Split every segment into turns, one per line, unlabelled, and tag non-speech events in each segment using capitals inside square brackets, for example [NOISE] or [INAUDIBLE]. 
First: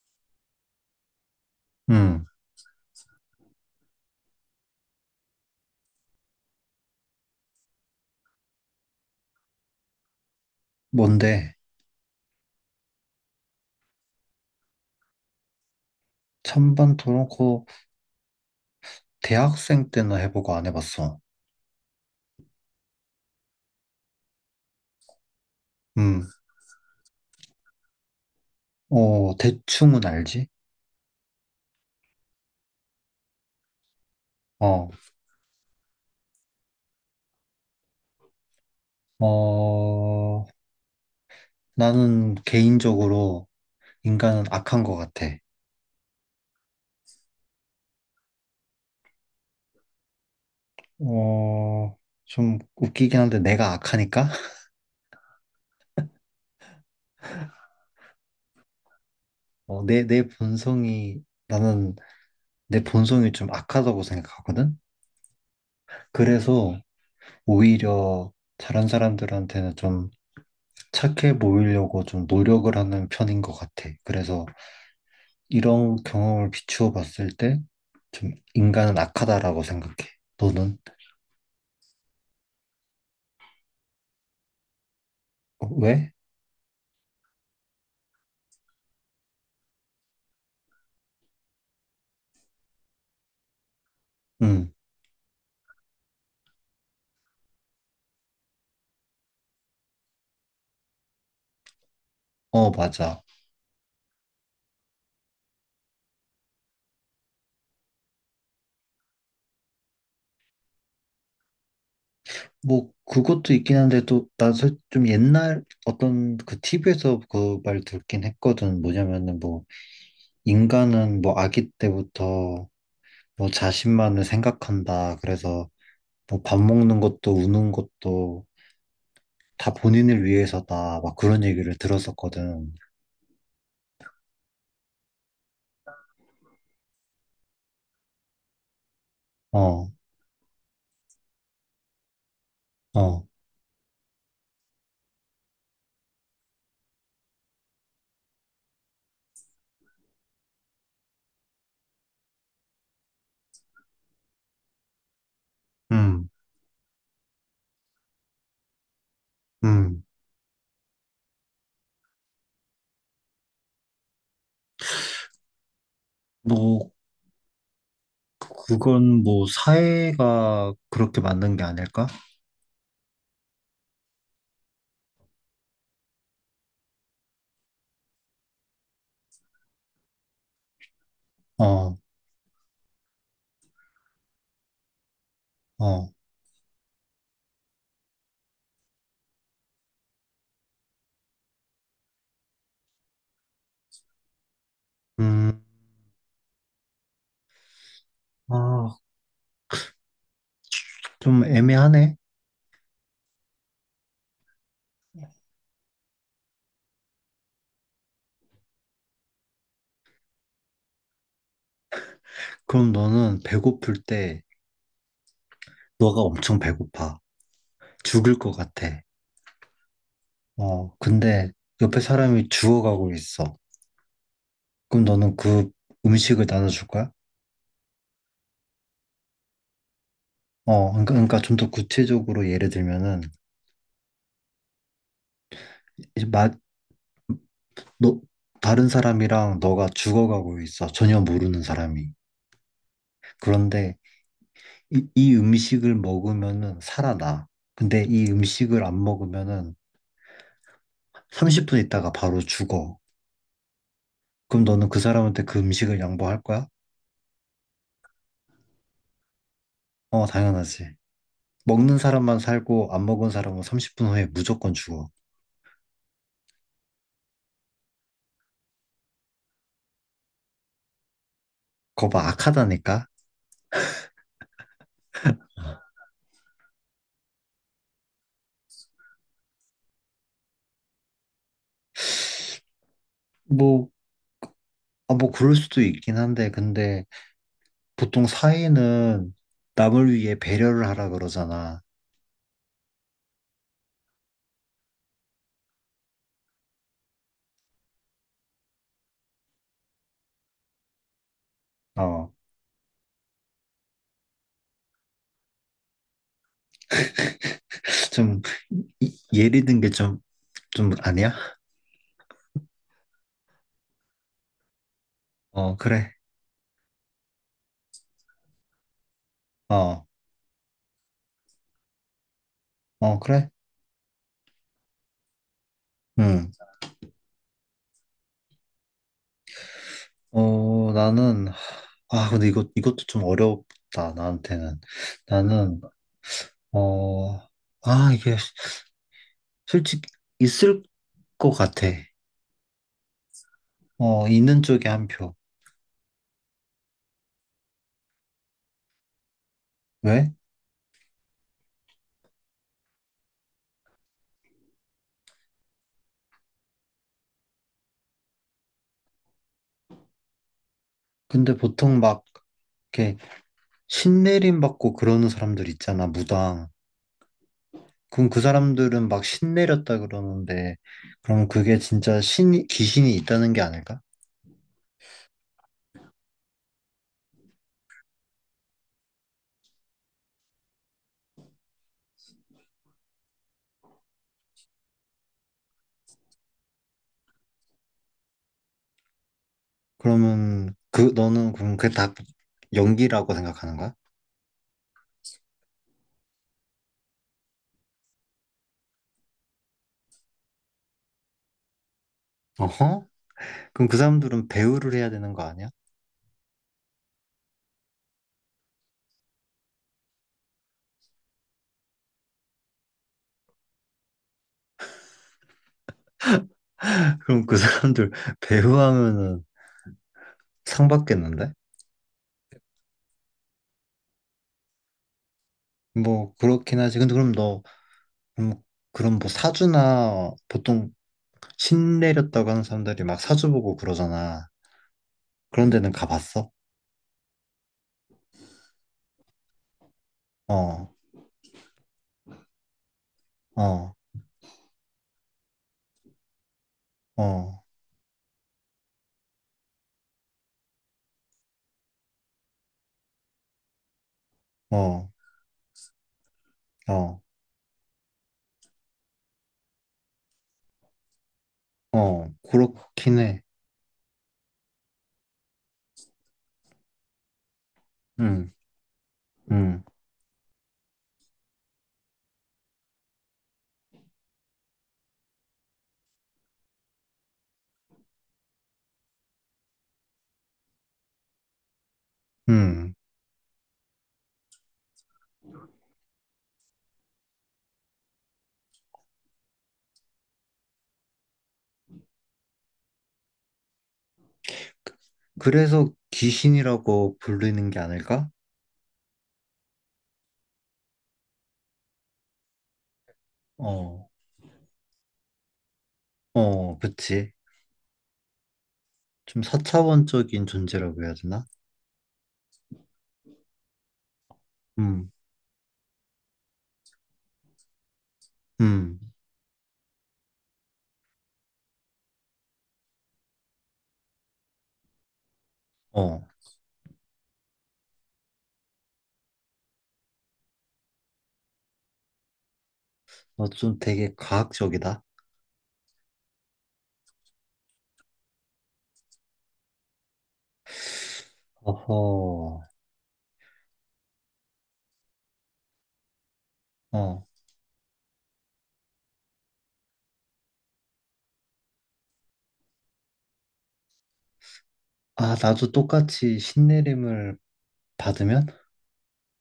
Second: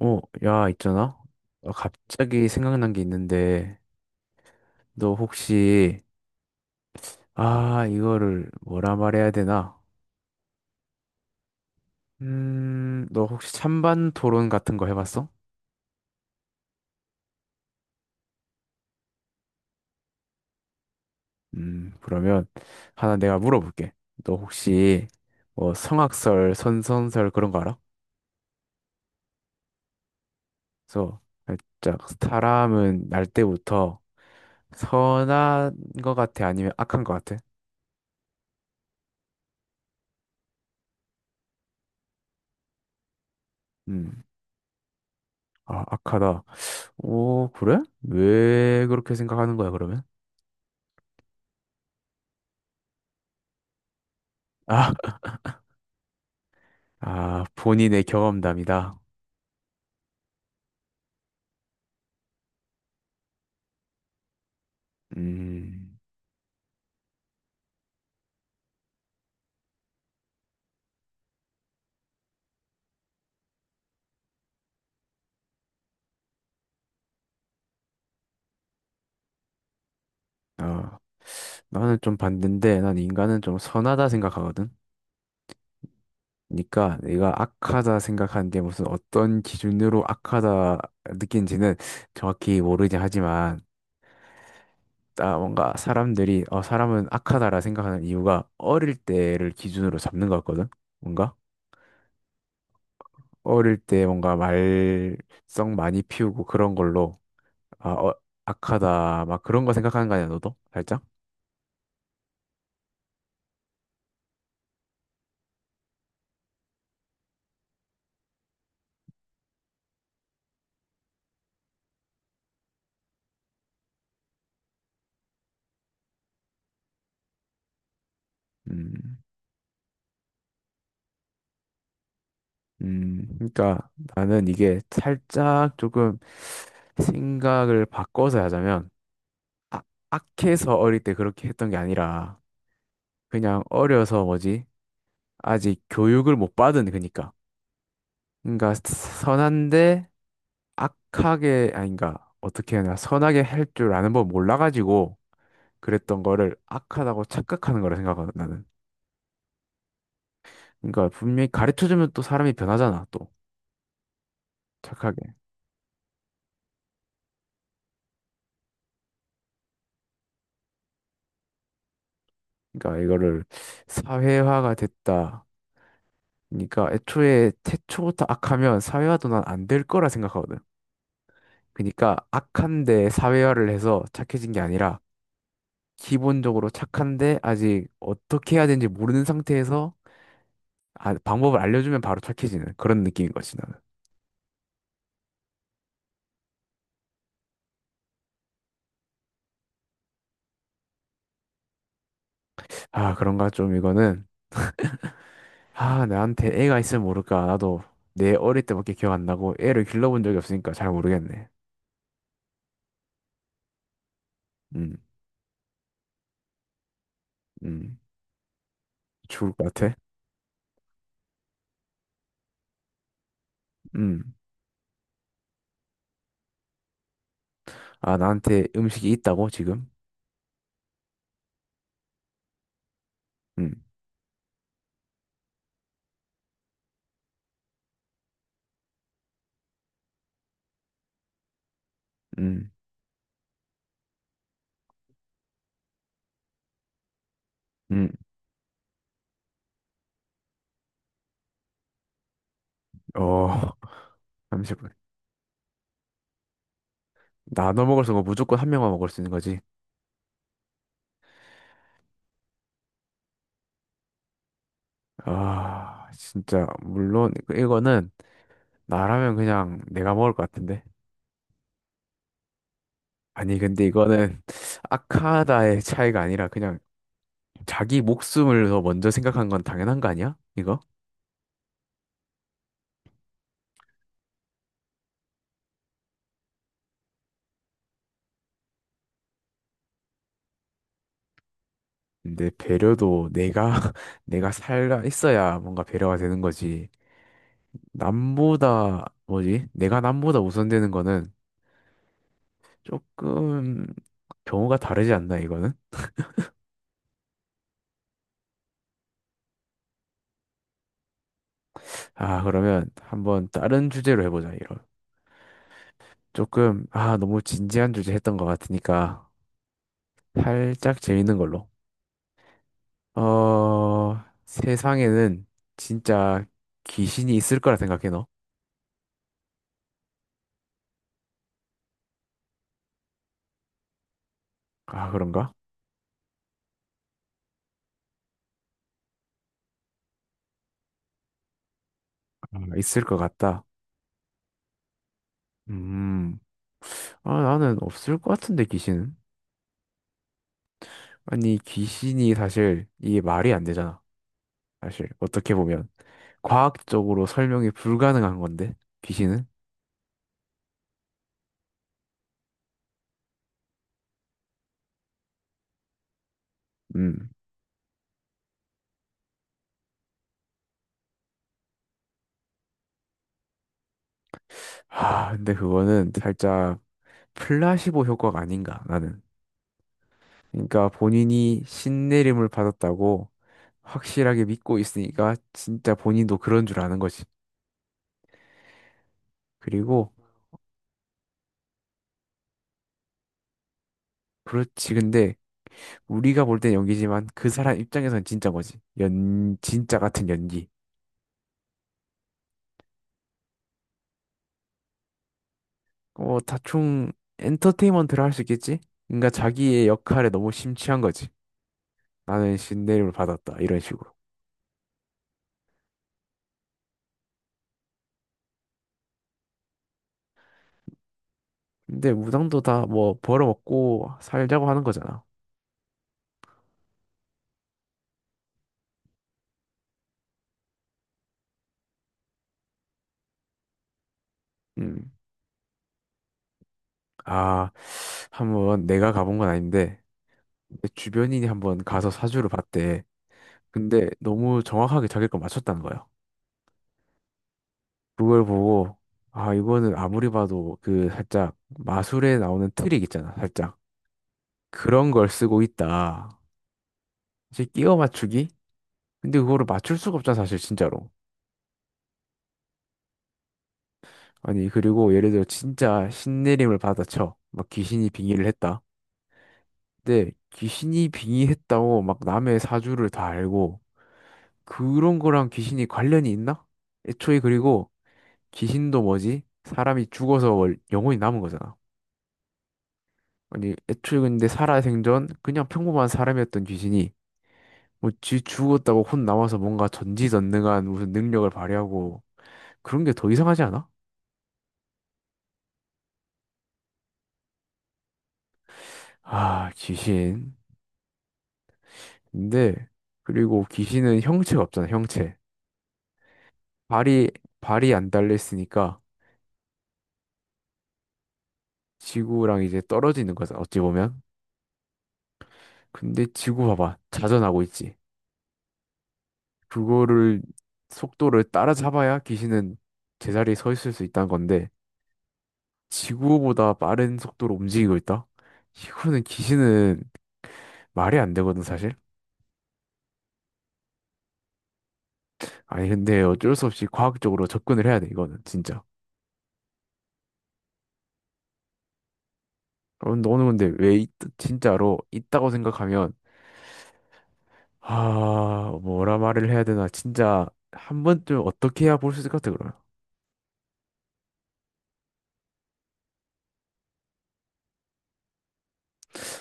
어, 야, 있잖아. 어,
음,
갑자기 생각난 게 있는데, 너 혹시, 아, 이거를 뭐라 말해야 되나?
뭔데?
너 혹시 찬반 토론 같은 거 해봤어?
찬반 토론 코 대학생 때는 해보고 안 해봤어.
그러면 하나 내가 물어볼게. 너 혹시 뭐
음,
성악설, 선선설 그런 거 알아?
대충은 알지?
그래서 살짝 사람은 날 때부터
어,
선한 거 같아? 아니면 악한 거 같아?
어, 나는 개인적으로
음,
인간은 악한 것 같아.
아, 악하다. 오, 그래? 왜 그렇게 생각하는 거야, 그러면?
어, 좀 웃기긴 한데 내가 악하니까? [LAUGHS]
아, 아, 본인의 경험담이다.
어, 내, 내 본성이, 나는 내 본성이 좀 악하다고 생각하거든?
음,
그래서 오히려 다른 사람들한테는 좀 착해 보이려고 좀 노력을 하는 편인 것 같아. 그래서 이런 경험을 비추어 봤을 때, 좀 인간은 악하다라고 생각해. 너는?
어, 나는 좀대인데 난 인간은 좀 선하다 생각하거든.
어, 왜?
그러니까 내가 악하다 생각하는 게 무슨 어떤 기준으로 악하다 느낀지는 정확히 모르긴 하지만,
응,
아, 뭔가 사람들이, 어, 사람은 악하다라 생각하는 이유가 어릴 때를 기준으로 잡는 것 같거든. 뭔가?
맞아.
어릴 때 뭔가 말썽 많이 피우고 그런 걸로 아, 어, 악하다. 막 그런 거 생각하는 거 아니야, 너도? 살짝?
뭐, 그것도 있긴 한데, 또, 난좀 옛날 어떤 그 TV에서 그 말 듣긴 했거든. 뭐냐면은 뭐, 인간은 뭐, 아기 때부터 뭐, 자신만을 생각한다. 그래서 뭐, 밥 먹는 것도 우는 것도
음,
다 본인을 위해서다. 막 그런 얘기를 들었었거든.
그러니까 나는 이게 살짝 조금 생각을 바꿔서 하자면, 아,
어,
악해서 어릴 때 그렇게 했던 게 아니라,
어,
그냥 어려서 뭐지? 아직 교육을 못 받은 그니까. 그러니까 선한데 악하게 아닌가 어떻게 해야 되나 선하게 할 줄 아는 법 몰라가지고 그랬던
음,
거를 악하다고 착각하는 거라 생각하거든 나는.
음.
그러니까 분명히 가르쳐주면 또 사람이 변하잖아 또 착하게.
뭐, 그건 뭐 사회가 그렇게 만든 게 아닐까?
그러니까 이거를 사회화가 됐다. 그러니까 애초에 태초부터 악하면 사회화도 난 안 될 거라 생각하거든.
어,
그러니까 악한데 사회화를 해서 착해진 게 아니라
어,
기본적으로 착한데 아직 어떻게 해야 되는지 모르는 상태에서 아, 방법을 알려주면 바로 착해지는 그런 느낌인 거지 나는.
음, 아, 좀 애매하네.
아 그런가 좀 이거는 아 나한테 애가 있으면 모를까 나도 내 어릴 때밖에 기억 안 나고 애를 길러본 적이 없으니까 잘 모르겠네.
그럼 너는 배고플 때,
음,
너가 엄청 배고파,
음,
죽을 것 같아.
죽을 것 같아.
어, 근데 옆에 사람이 죽어가고 있어.
음,
그럼 너는 그 음식을 나눠줄 거야?
아 나한테 음식이 있다고 지금?
어, 그러니까, 그러니까 좀 더 구체적으로 예를 들면은,
음,
이제 마, 너, 다른 사람이랑 너가 죽어가고 있어. 전혀 모르는 사람이.
음,
그런데 이 음식을 먹으면은 살아나. 근데
음,
이 음식을 안 먹으면은 30분 있다가 바로 죽어.
어, [LAUGHS]
그럼 너는
잠시만.
그 사람한테 그 음식을 양보할 거야?
나눠 먹을 수 없고 무조건 한 명만 먹을 수 있는 거지.
어, 당연하지. 먹는 사람만 살고 안 먹은 사람은 30분 후에 무조건 죽어.
아, 진짜 물론 이거는 나라면 그냥 내가 먹을 것 같은데.
그거 봐, 악하다니까?
아니, 근데 이거는 [LAUGHS] 아카다의 차이가 아니라 그냥 자기 목숨을 더 먼저 생각한 건 당연한 거 아니야? 이거?
뭐, 아, 뭐 그럴 수도 있긴 한데, 근데 보통 사회는 남을 위해 배려를 하라 그러잖아.
근데 배려도 내가, [LAUGHS] 내가 살아 있어야 뭔가 배려가 되는 거지. 남보다, 뭐지? 내가 남보다 우선되는 거는
어,
조금 경우가 다르지 않나, 이거는?
좀, 예리 든 게 좀 아니야?
아, 그러면 한번 다른 주제로 해보자, 이런.
어, 그래.
조금, 아, 너무 진지한 주제 했던 것 같으니까
어,
살짝 재밌는 걸로.
어, 그래?
어, 세상에는 진짜
응.
귀신이 있을 거라 생각해, 너?
어, 나는, 아, 근데 이것도 좀 어렵다, 나한테는.
아, 그런가?
나는, 어, 아, 이게 솔직히 있을 것 같아.
아, 있을 것 같다.
어, 있는 쪽에 한 표.
음, 아, 나는 없을 것 같은데, 귀신은?
왜?
아니, 귀신이 사실 이게 말이 안 되잖아. 사실, 어떻게 보면. 과학적으로 설명이 불가능한 건데, 귀신은?
근데 보통 막, 이렇게 신내림 받고 그러는 사람들 있잖아, 무당.
음.
그럼 그 사람들은 막 신내렸다 그러는데, 그럼 그게 진짜 귀신이 있다는 게 아닐까?
아, 근데 그거는 살짝 플라시보 효과가 아닌가, 나는. 그러니까 본인이 신내림을 받았다고 확실하게 믿고 있으니까 진짜 본인도 그런 줄 아는 거지. 그리고
그러면, 너는 그럼 그게 다 연기라고 생각하는 거야?
그렇지. 근데 우리가 볼 땐 연기지만 그 사람 입장에선 진짜 거지. 연 진짜 같은 연기.
어허? 그럼 그 사람들은 배우를 해야 되는 거 아니야?
어, 다충 엔터테인먼트를 할 수 있겠지? 그러니까 자기의 역할에 너무 심취한 거지. 나는 신내림을 받았다. 이런 식으로.
[LAUGHS] 그럼 그 사람들 [LAUGHS] 배우하면은 상 받겠는데?
근데 무당도 다 뭐 벌어먹고 살자고 하는 거잖아.
뭐 그렇긴 하지. 근데 그럼, 그럼 뭐 사주나 보통 신 내렸다고 하는 사람들이 막 사주 보고 그러잖아.
음.
그런 데는 가봤어?
아, 한번 내가 가본 건 아닌데 내
어,
주변인이 한번 가서 사주를 봤대.
어,
근데 너무 정확하게 자기 걸 맞췄다는 거예요.
어,
그걸 보고 아 이거는 아무리 봐도 그 살짝 마술에 나오는 트릭 있잖아. 살짝
어,
그런 걸 쓰고 있다.
어,
이제 끼워 맞추기? 근데 그거를 맞출 수가 없잖아 사실 진짜로.
어, 그렇긴 해.
아니 그리고 예를 들어 진짜 신내림을 받아쳐. 막 귀신이 빙의를
응,
했다.
응,
근데 귀신이 빙의했다고 막 남의 사주를 다 알고 그런 거랑 귀신이 관련이 있나? 애초에 그리고 귀신도 뭐지? 사람이 죽어서 월- 영혼이 남은 거잖아.
응.
아니, 애초에 근데 살아생전 그냥 평범한 사람이었던 귀신이 뭐 쥐 죽었다고 혼 남아서 뭔가 전지전능한 무슨 능력을 발휘하고 그런 게 더 이상하지 않아?
그래서 귀신이라고 부르는 게 아닐까?
아, 귀신. 근데 그리고
어,
귀신은 형체가 없잖아, 형체.
어,
발이
그치.
발이 안 달려 있으니까
좀 사차원적인 존재라고 해야 되나?
지구랑 이제 떨어지는 거잖아, 어찌 보면.
음,
근데 지구 봐봐. 자전하고 있지.
음,
그거를 속도를 따라잡아야 귀신은 제자리에 서 있을 수 있다는 건데
어,
지구보다 빠른 속도로 움직이고 있다? 이거는 기신은 말이 안 되거든, 사실.
어, 좀 되게 과학적이다.
아니, 근데 어쩔 수 없이 과학적으로 접근을 해야 돼, 이거는, 진짜.
어허,
어, 너는 근데 왜, 있- 진짜로 있다고 생각하면,
어,
아, 뭐라 말을 해야 되나, 진짜, 한 번쯤 어떻게 해야 볼 수 있을 것 같아, 그러면.
아, 나도 똑같이 신내림을 받으면?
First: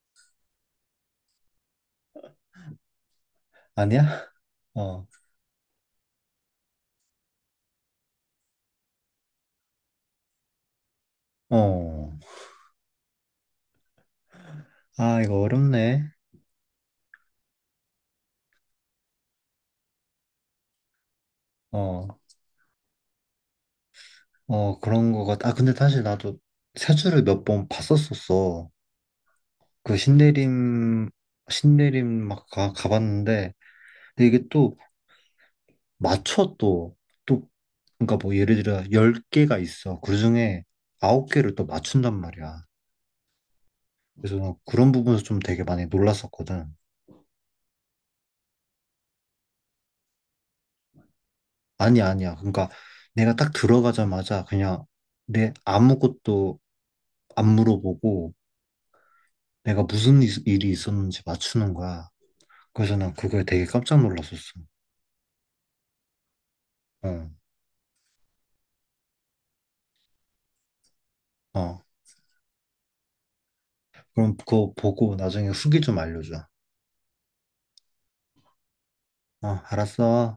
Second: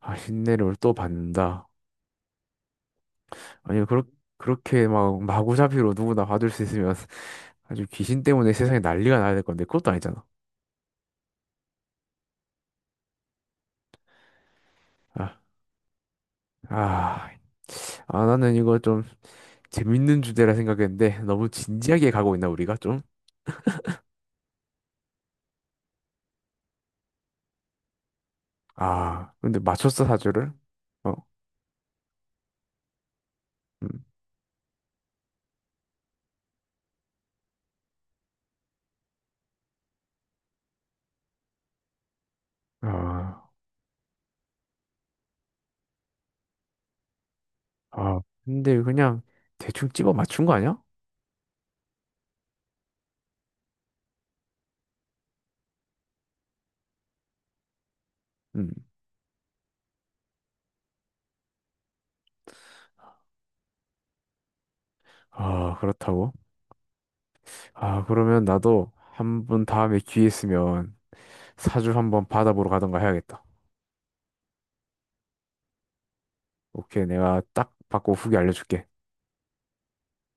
아, 흰내를 또 받는다. 아니, 그렇,
아니야? [LAUGHS]
그렇게
어,
막, 마구잡이로 누구나 봐줄 수 있으면, [LAUGHS] 아주 귀신 때문에 세상에 난리가 나야 될 건데, 그것도 아니잖아.
어, 아,
아,
이거 어렵네.
아, 아, 나는 이거 좀, 재밌는 주제라 생각했는데 너무
어,
진지하게 가고 있나 우리가 좀?
어, 그런 거 같아. 아, 근데 사실 나도 세주를 몇 번 봤었었어.
아, 근데
그
맞췄어 사주를?
신내림,
어,
신내림 막 가봤는데,
음.
근데 이게 또 맞춰 또, 그러니까 뭐 예를 들어 10개가 있어. 그 중에 9개를 또 맞춘단 말이야.
아,
그래서 난 그런 부분에서 좀 되게 많이 놀랐었거든.
아, 근데 그냥 대충 집어 맞춘 거 아니야?
아니, 야 아니야. 그러니까 내가 딱 들어가자마자 그냥 내 아무것도 안 물어보고
음.
내가 무슨 일이 있었는지 맞추는 거야. 그래서 난 그거에 되게 깜짝 놀랐었어.
아, 그렇다고?
어,
아, 그러면 나도 한번 다음에 기회 있으면
어.
사주 한번 받아보러 가던가 해야겠다.
그럼 그거 보고 나중에 후기 좀 알려줘.
오케이, 내가 딱 받고 후기 알려줄게.
어, 알았어.